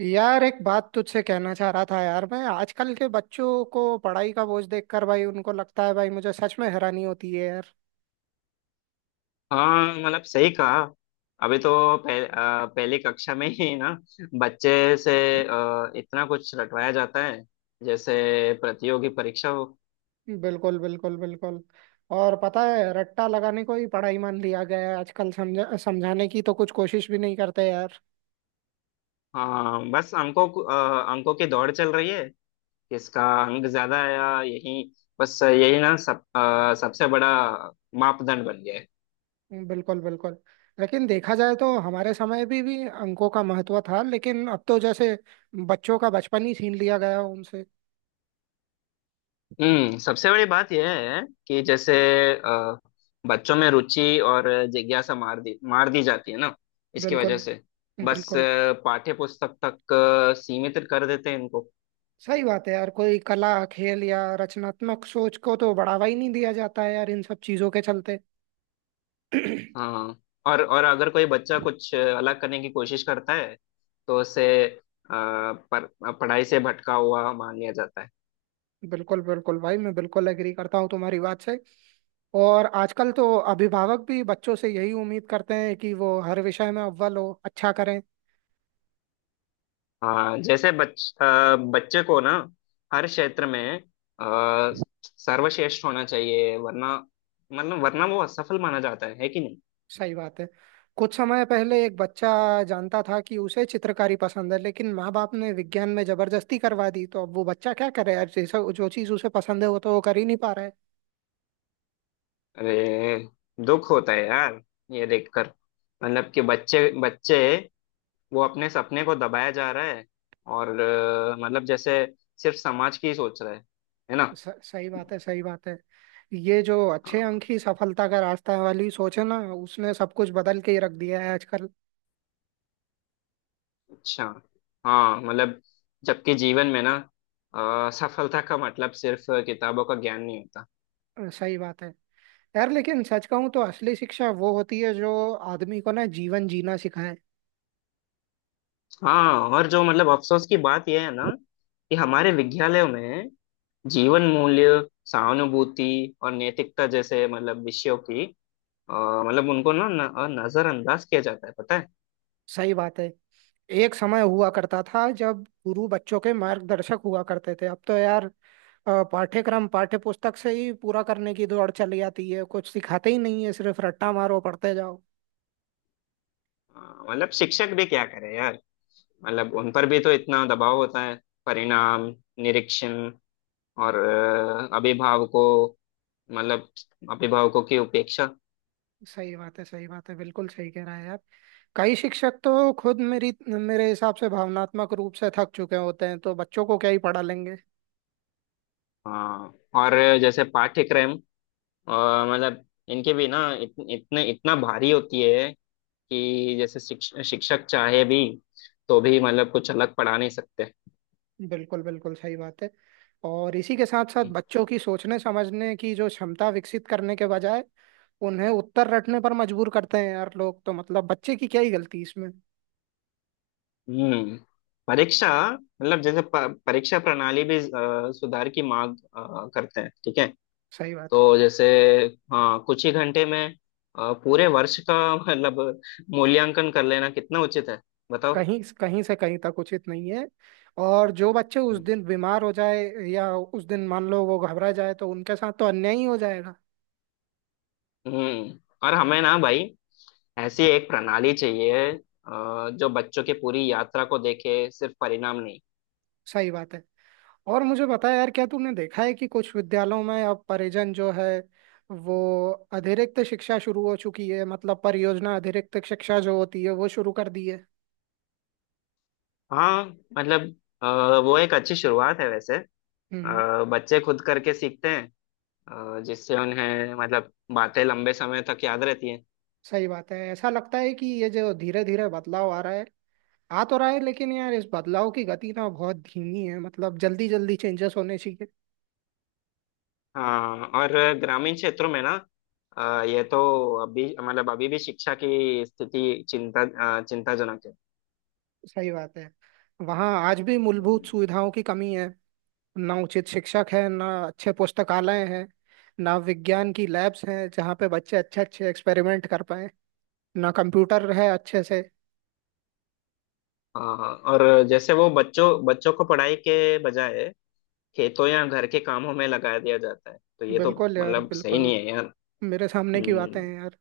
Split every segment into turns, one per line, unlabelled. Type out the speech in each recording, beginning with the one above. यार एक बात तुझसे कहना चाह रहा था यार। मैं आजकल के बच्चों को पढ़ाई का बोझ देखकर भाई, उनको लगता है भाई, मुझे सच में हैरानी होती है यार।
हाँ, मतलब सही कहा। अभी तो पहली कक्षा में ही ना बच्चे से इतना कुछ रटवाया जाता है, जैसे प्रतियोगी परीक्षा हो।
बिल्कुल, बिल्कुल, बिल्कुल। और पता है, रट्टा लगाने को ही पढ़ाई मान लिया गया है आजकल। समझा समझाने की तो कुछ कोशिश भी नहीं करते यार।
हाँ, बस अंकों की दौड़ चल रही है। किसका अंक ज्यादा आया, यही बस, यही ना सब सबसे बड़ा मापदंड बन गया है।
बिल्कुल बिल्कुल। लेकिन देखा जाए तो हमारे समय भी अंकों का महत्व था, लेकिन अब तो जैसे बच्चों का बचपन ही छीन लिया गया उनसे।
सबसे बड़ी बात यह है कि जैसे अ, बच्चों में रुचि और जिज्ञासा मार दी, मार दी जाती है ना, इसकी वजह
बिल्कुल
से। बस
बिल्कुल।
पाठ्य पुस्तक तक सीमित कर देते हैं इनको।
सही बात है यार। कोई कला, खेल या रचनात्मक सोच को तो बढ़ावा ही नहीं दिया जाता है यार इन सब चीजों के चलते।
हाँ, और अगर कोई बच्चा कुछ अलग करने की कोशिश करता है, तो उसे पर, पढ़ाई से भटका हुआ मान लिया जाता है।
बिल्कुल बिल्कुल भाई, मैं बिल्कुल एग्री करता हूँ तुम्हारी बात से। और आजकल तो अभिभावक भी बच्चों से यही उम्मीद करते हैं कि वो हर विषय में अव्वल हो, अच्छा करें।
हाँ, जैसे बच्चे को ना हर क्षेत्र में अ, सर्वश्रेष्ठ होना चाहिए, वरना मतलब वरना वो असफल माना जाता है कि नहीं।
सही बात है। कुछ समय पहले एक बच्चा जानता था कि उसे चित्रकारी पसंद है, लेकिन माँ बाप ने विज्ञान में जबरदस्ती करवा दी। तो अब वो बच्चा क्या करे यार? जैसा, जो चीज उसे पसंद है वो तो वो कर ही नहीं पा रहा है।
अरे, दुख होता है यार ये देखकर। मतलब कि बच्चे बच्चे, वो अपने सपने को दबाया जा रहा है। और मतलब जैसे सिर्फ समाज की ही सोच रहा है ना।
सही बात है, सही बात है। ये जो
अ,
अच्छे अंक ही सफलता का रास्ता है वाली सोच है ना, उसने सब कुछ बदल के ही रख दिया है आजकल।
अच्छा। हाँ, मतलब जबकि जीवन में ना सफलता का मतलब सिर्फ किताबों का ज्ञान नहीं होता।
सही बात है यार। लेकिन सच कहूँ तो असली शिक्षा वो होती है जो आदमी को ना जीवन जीना सिखाए।
हाँ, और जो मतलब अफसोस की बात यह है ना, कि हमारे विद्यालयों में जीवन मूल्य, सहानुभूति और नैतिकता जैसे मतलब विषयों की अ, मतलब उनको ना नजरअंदाज किया जाता है, पता है।
सही बात है। एक समय हुआ करता था जब गुरु बच्चों के मार्गदर्शक हुआ करते थे। अब तो यार पाठ्यक्रम पाठ्य पुस्तक से ही पूरा करने की दौड़ चली जाती है। कुछ सिखाते ही नहीं है, सिर्फ रट्टा मारो, पढ़ते जाओ।
अ, मतलब शिक्षक भी क्या करे यार। मतलब उन पर भी तो इतना दबाव होता है, परिणाम, निरीक्षण और अभिभावकों, मतलब अभिभावकों की उपेक्षा।
सही बात है, सही बात है, बिल्कुल सही कह रहा है आप। कई शिक्षक तो खुद मेरी मेरे हिसाब से भावनात्मक रूप से थक चुके होते हैं, तो बच्चों को क्या ही पढ़ा लेंगे।
हाँ, और जैसे पाठ्यक्रम अ, मतलब इनके भी ना इत, इतने इतना भारी होती है कि जैसे शिक्षक चाहे भी तो भी मतलब कुछ अलग पढ़ा नहीं सकते।
बिल्कुल बिल्कुल सही बात है। और इसी के साथ साथ बच्चों की सोचने समझने की जो क्षमता विकसित करने के बजाय उन्हें उत्तर रटने पर मजबूर करते हैं यार लोग। तो मतलब बच्चे की क्या ही गलती इसमें।
हम्म परीक्षा मतलब जैसे परीक्षा प्रणाली भी सुधार की मांग करते हैं, ठीक है।
सही बात है।
तो जैसे, हाँ, कुछ ही घंटे में पूरे वर्ष का मतलब मूल्यांकन कर लेना कितना उचित है, बताओ।
कहीं कहीं से कहीं तक उचित नहीं है। और जो बच्चे उस दिन बीमार हो जाए या उस दिन मान लो वो घबरा जाए, तो उनके साथ तो अन्याय ही हो जाएगा।
हम्म और हमें ना भाई ऐसी एक प्रणाली चाहिए जो बच्चों की पूरी यात्रा को देखे, सिर्फ परिणाम नहीं।
सही बात है। और मुझे बता यार, क्या तूने देखा है कि कुछ विद्यालयों में अब परिजन जो है वो अतिरिक्त शिक्षा शुरू हो चुकी है। मतलब परियोजना अतिरिक्त शिक्षा जो होती है वो शुरू कर दी है।
हाँ, मतलब वो एक अच्छी शुरुआत है वैसे।
हम्म।
बच्चे खुद करके सीखते हैं, जिससे उन्हें मतलब बातें लंबे समय तक याद रहती हैं।
सही बात है। ऐसा लगता है कि ये जो धीरे धीरे बदलाव आ रहा है, आ तो रहा है, लेकिन यार इस बदलाव की गति ना बहुत धीमी है। मतलब जल्दी जल्दी चेंजेस होने चाहिए।
हाँ, और ग्रामीण क्षेत्रों में ना ये तो अभी मतलब अभी भी शिक्षा की स्थिति चिंताजनक है।
सही बात है। वहाँ आज भी मूलभूत
हम्म।
सुविधाओं की कमी है। ना उचित शिक्षक है, ना अच्छे पुस्तकालय हैं, ना विज्ञान की लैब्स हैं जहाँ पे बच्चे अच्छे अच्छे एक्सपेरिमेंट कर पाए, ना कंप्यूटर है अच्छे से।
और जैसे वो बच्चों बच्चों को पढ़ाई के बजाय खेतों या घर के कामों में लगा दिया जाता है, तो ये तो
बिल्कुल यार
मतलब सही
बिल्कुल।
नहीं है यार।
मेरे सामने की बातें
हम्म।
हैं यार।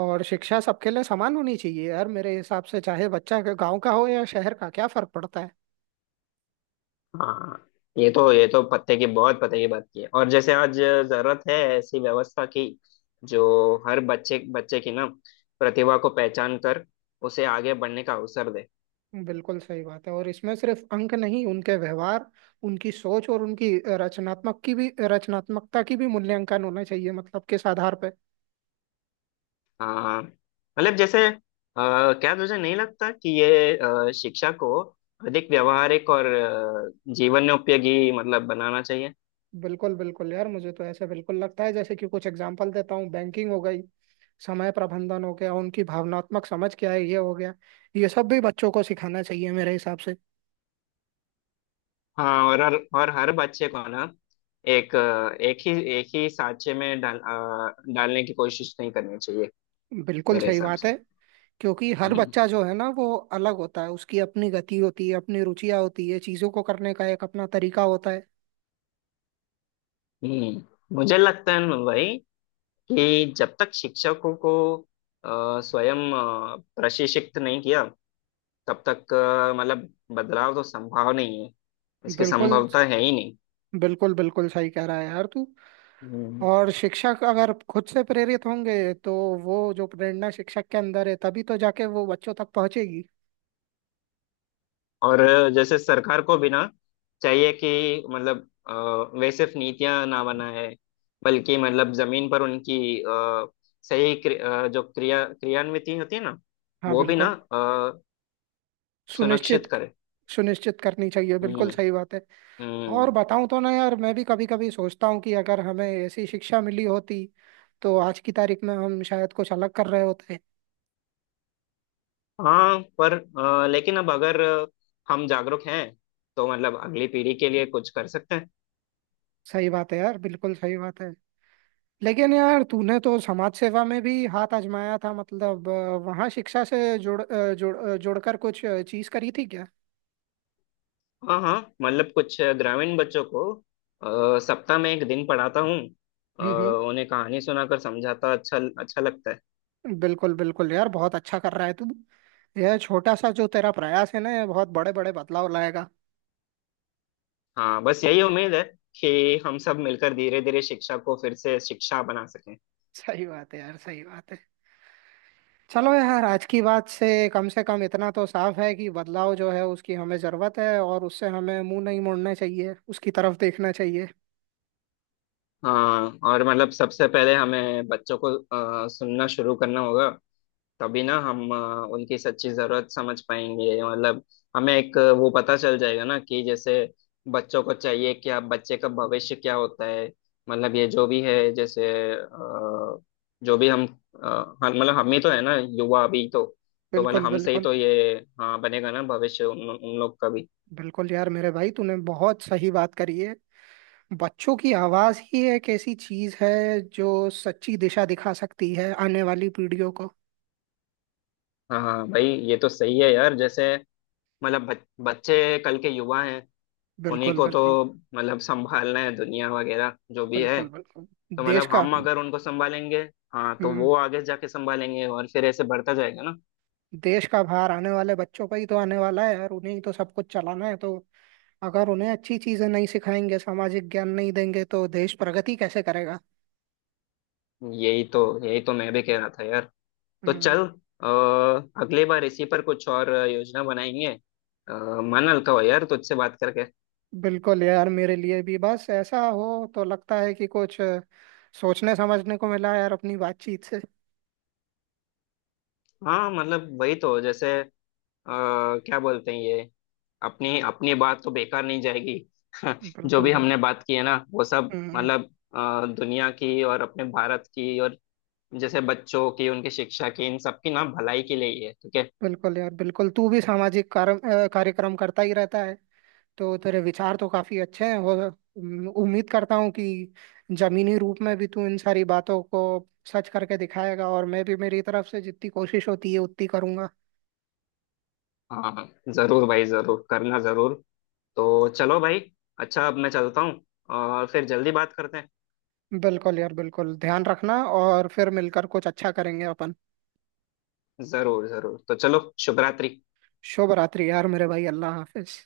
और शिक्षा सबके लिए समान होनी चाहिए यार मेरे हिसाब से। चाहे बच्चा गांव का हो या शहर का, क्या फर्क पड़ता है।
हाँ, ये तो पते की बहुत पते की बात की है। और जैसे आज जरूरत है ऐसी व्यवस्था की, जो हर बच्चे बच्चे की ना प्रतिभा को पहचान कर उसे आगे बढ़ने का अवसर दे।
बिल्कुल सही बात है। और इसमें सिर्फ अंक नहीं, उनके व्यवहार, उनकी सोच और उनकी रचनात्मकता की भी मूल्यांकन होना चाहिए। मतलब किस आधार पे।
हाँ, मतलब जैसे क्या तुझे नहीं लगता कि ये शिक्षा को अधिक व्यावहारिक और जीवन में उपयोगी मतलब बनाना चाहिए।
बिल्कुल बिल्कुल यार, मुझे तो ऐसा बिल्कुल लगता है। जैसे कि कुछ एग्जांपल देता हूँ, बैंकिंग हो गई, समय प्रबंधन हो गया, उनकी भावनात्मक समझ क्या है ये हो गया, ये सब भी बच्चों को सिखाना चाहिए मेरे हिसाब से।
हाँ, और हर बच्चे को ना एक अ, एक ही एक ही सांचे में डालने की कोशिश नहीं करनी चाहिए,
बिल्कुल
मेरे
सही
हिसाब
बात
से।
है। क्योंकि हर
हम्म,
बच्चा जो है ना वो अलग होता है। उसकी अपनी गति होती है, अपनी रुचियां होती है, चीजों को करने का एक अपना तरीका होता है।
मुझे लगता है ना भाई कि जब तक शिक्षकों को स्वयं प्रशिक्षित नहीं किया, तब तक मतलब बदलाव तो संभव नहीं है, इसकी
बिल्कुल,
संभवता है ही नहीं।
बिल्कुल बिल्कुल सही कह रहा है यार तू।
हम्म।
और शिक्षक अगर खुद से प्रेरित होंगे, तो वो जो प्रेरणा शिक्षक के अंदर है तभी तो जाके वो बच्चों तक पहुंचेगी।
और जैसे सरकार को भी ना चाहिए कि मतलब वे सिर्फ नीतियां ना बनाए, बल्कि मतलब जमीन पर उनकी सही जो क्रियान्विति होती है ना,
हाँ
वो भी ना
बिल्कुल।
अ,
सुनिश्चित,
सुनिश्चित करे।
सुनिश्चित करनी चाहिए,
हम्म,
बिल्कुल सही बात है। और
हम्म।
बताऊं तो ना यार, मैं भी कभी कभी सोचता हूँ कि अगर हमें ऐसी शिक्षा मिली होती तो आज की तारीख में हम शायद कुछ अलग कर रहे होते।
हाँ, पर लेकिन अब अगर हम जागरूक हैं, तो मतलब अगली पीढ़ी के लिए कुछ कर सकते हैं।
सही बात है यार, बिल्कुल सही बात है। लेकिन यार तूने तो समाज सेवा में भी हाथ आजमाया था। मतलब वहाँ शिक्षा से जोड़कर कुछ चीज करी थी क्या?
हाँ, हाँ, मतलब कुछ ग्रामीण बच्चों को सप्ताह में एक दिन पढ़ाता हूँ। अ,
हम्म।
उन्हें कहानी सुनाकर समझाता, अच्छा अच्छा लगता है।
बिल्कुल बिल्कुल यार, बहुत अच्छा कर रहा है तू। यह छोटा सा जो तेरा प्रयास है ना, यह बहुत बड़े बड़े बदलाव लाएगा।
हाँ, बस यही उम्मीद है कि हम सब मिलकर धीरे धीरे शिक्षा को फिर से शिक्षा बना सकें।
सही बात है यार, सही बात है। चलो यार, आज की बात से कम इतना तो साफ है कि बदलाव जो है उसकी हमें जरूरत है, और उससे हमें मुंह नहीं मोड़ना चाहिए, उसकी तरफ देखना चाहिए।
हाँ, और मतलब सबसे पहले हमें बच्चों को सुनना शुरू करना होगा। तभी ना हम उनकी सच्ची जरूरत समझ पाएंगे। मतलब हमें एक वो पता चल जाएगा ना कि जैसे बच्चों को चाहिए क्या, बच्चे का भविष्य क्या होता है। मतलब ये जो भी है जैसे अ, जो भी हम हाँ, मतलब हम ही तो है ना युवा अभी तो। तो मतलब
बिल्कुल
हमसे ही
बिल्कुल।
तो ये, हाँ, बनेगा ना भविष्य उन लोग का भी।
बिल्कुल यार मेरे भाई, तूने बहुत सही बात करी है। बच्चों की आवाज ही एक ऐसी चीज है जो सच्ची दिशा दिखा सकती है आने वाली पीढ़ियों को।
हाँ, हाँ भाई, ये तो सही है यार। जैसे मतलब बच्चे कल के युवा हैं। उन्हीं
बिल्कुल
को
बिल्कुल।
तो मतलब संभालना है दुनिया वगैरह जो भी है।
बिल्कुल बिल्कुल।
तो
देश
मतलब
का।
हम अगर उनको संभालेंगे। हाँ, तो
हम्म।
वो आगे जाके संभालेंगे, और फिर ऐसे बढ़ता जाएगा ना।
देश का भार आने वाले बच्चों पर ही तो आने वाला है यार। उन्हें ही तो सब कुछ चलाना है। तो अगर उन्हें अच्छी चीजें नहीं सिखाएंगे, सामाजिक ज्ञान नहीं देंगे, तो देश प्रगति कैसे करेगा।
यही तो, यही तो मैं भी कह रहा था यार। तो
हम्म,
चल, अगली बार इसी पर कुछ और योजना बनाएंगे। मन हल्का हो यार तुझसे बात करके।
बिल्कुल यार, मेरे लिए भी बस ऐसा हो तो लगता है कि कुछ सोचने समझने को मिला यार अपनी बातचीत से।
हाँ, मतलब वही तो, जैसे क्या बोलते हैं ये, अपनी अपनी बात तो बेकार नहीं जाएगी। जो
बिल्कुल
भी
बिल्कुल।
हमने बात की है ना वो सब
हम्म,
मतलब दुनिया की और अपने भारत की और जैसे बच्चों की, उनकी शिक्षा की, इन सब की ना भलाई के लिए ही है, ठीक है।
बिल्कुल यार, बिल्कुल। तू भी सामाजिक कार्य, कार्यक्रम करता ही रहता है, तो तेरे विचार तो काफी अच्छे हैं। और उम्मीद करता हूँ कि जमीनी रूप में भी तू इन सारी बातों को सच करके दिखाएगा। और मैं भी मेरी तरफ से जितनी कोशिश होती है उतनी करूंगा।
हाँ, हाँ जरूर भाई, जरूर करना जरूर। तो चलो भाई। अच्छा, अब मैं चलता हूँ और फिर जल्दी बात करते हैं।
बिल्कुल यार बिल्कुल, ध्यान रखना, और फिर मिलकर कुछ अच्छा करेंगे अपन।
जरूर जरूर, तो चलो। शुभ रात्रि।
शुभ रात्रि यार मेरे भाई, अल्लाह हाफिज।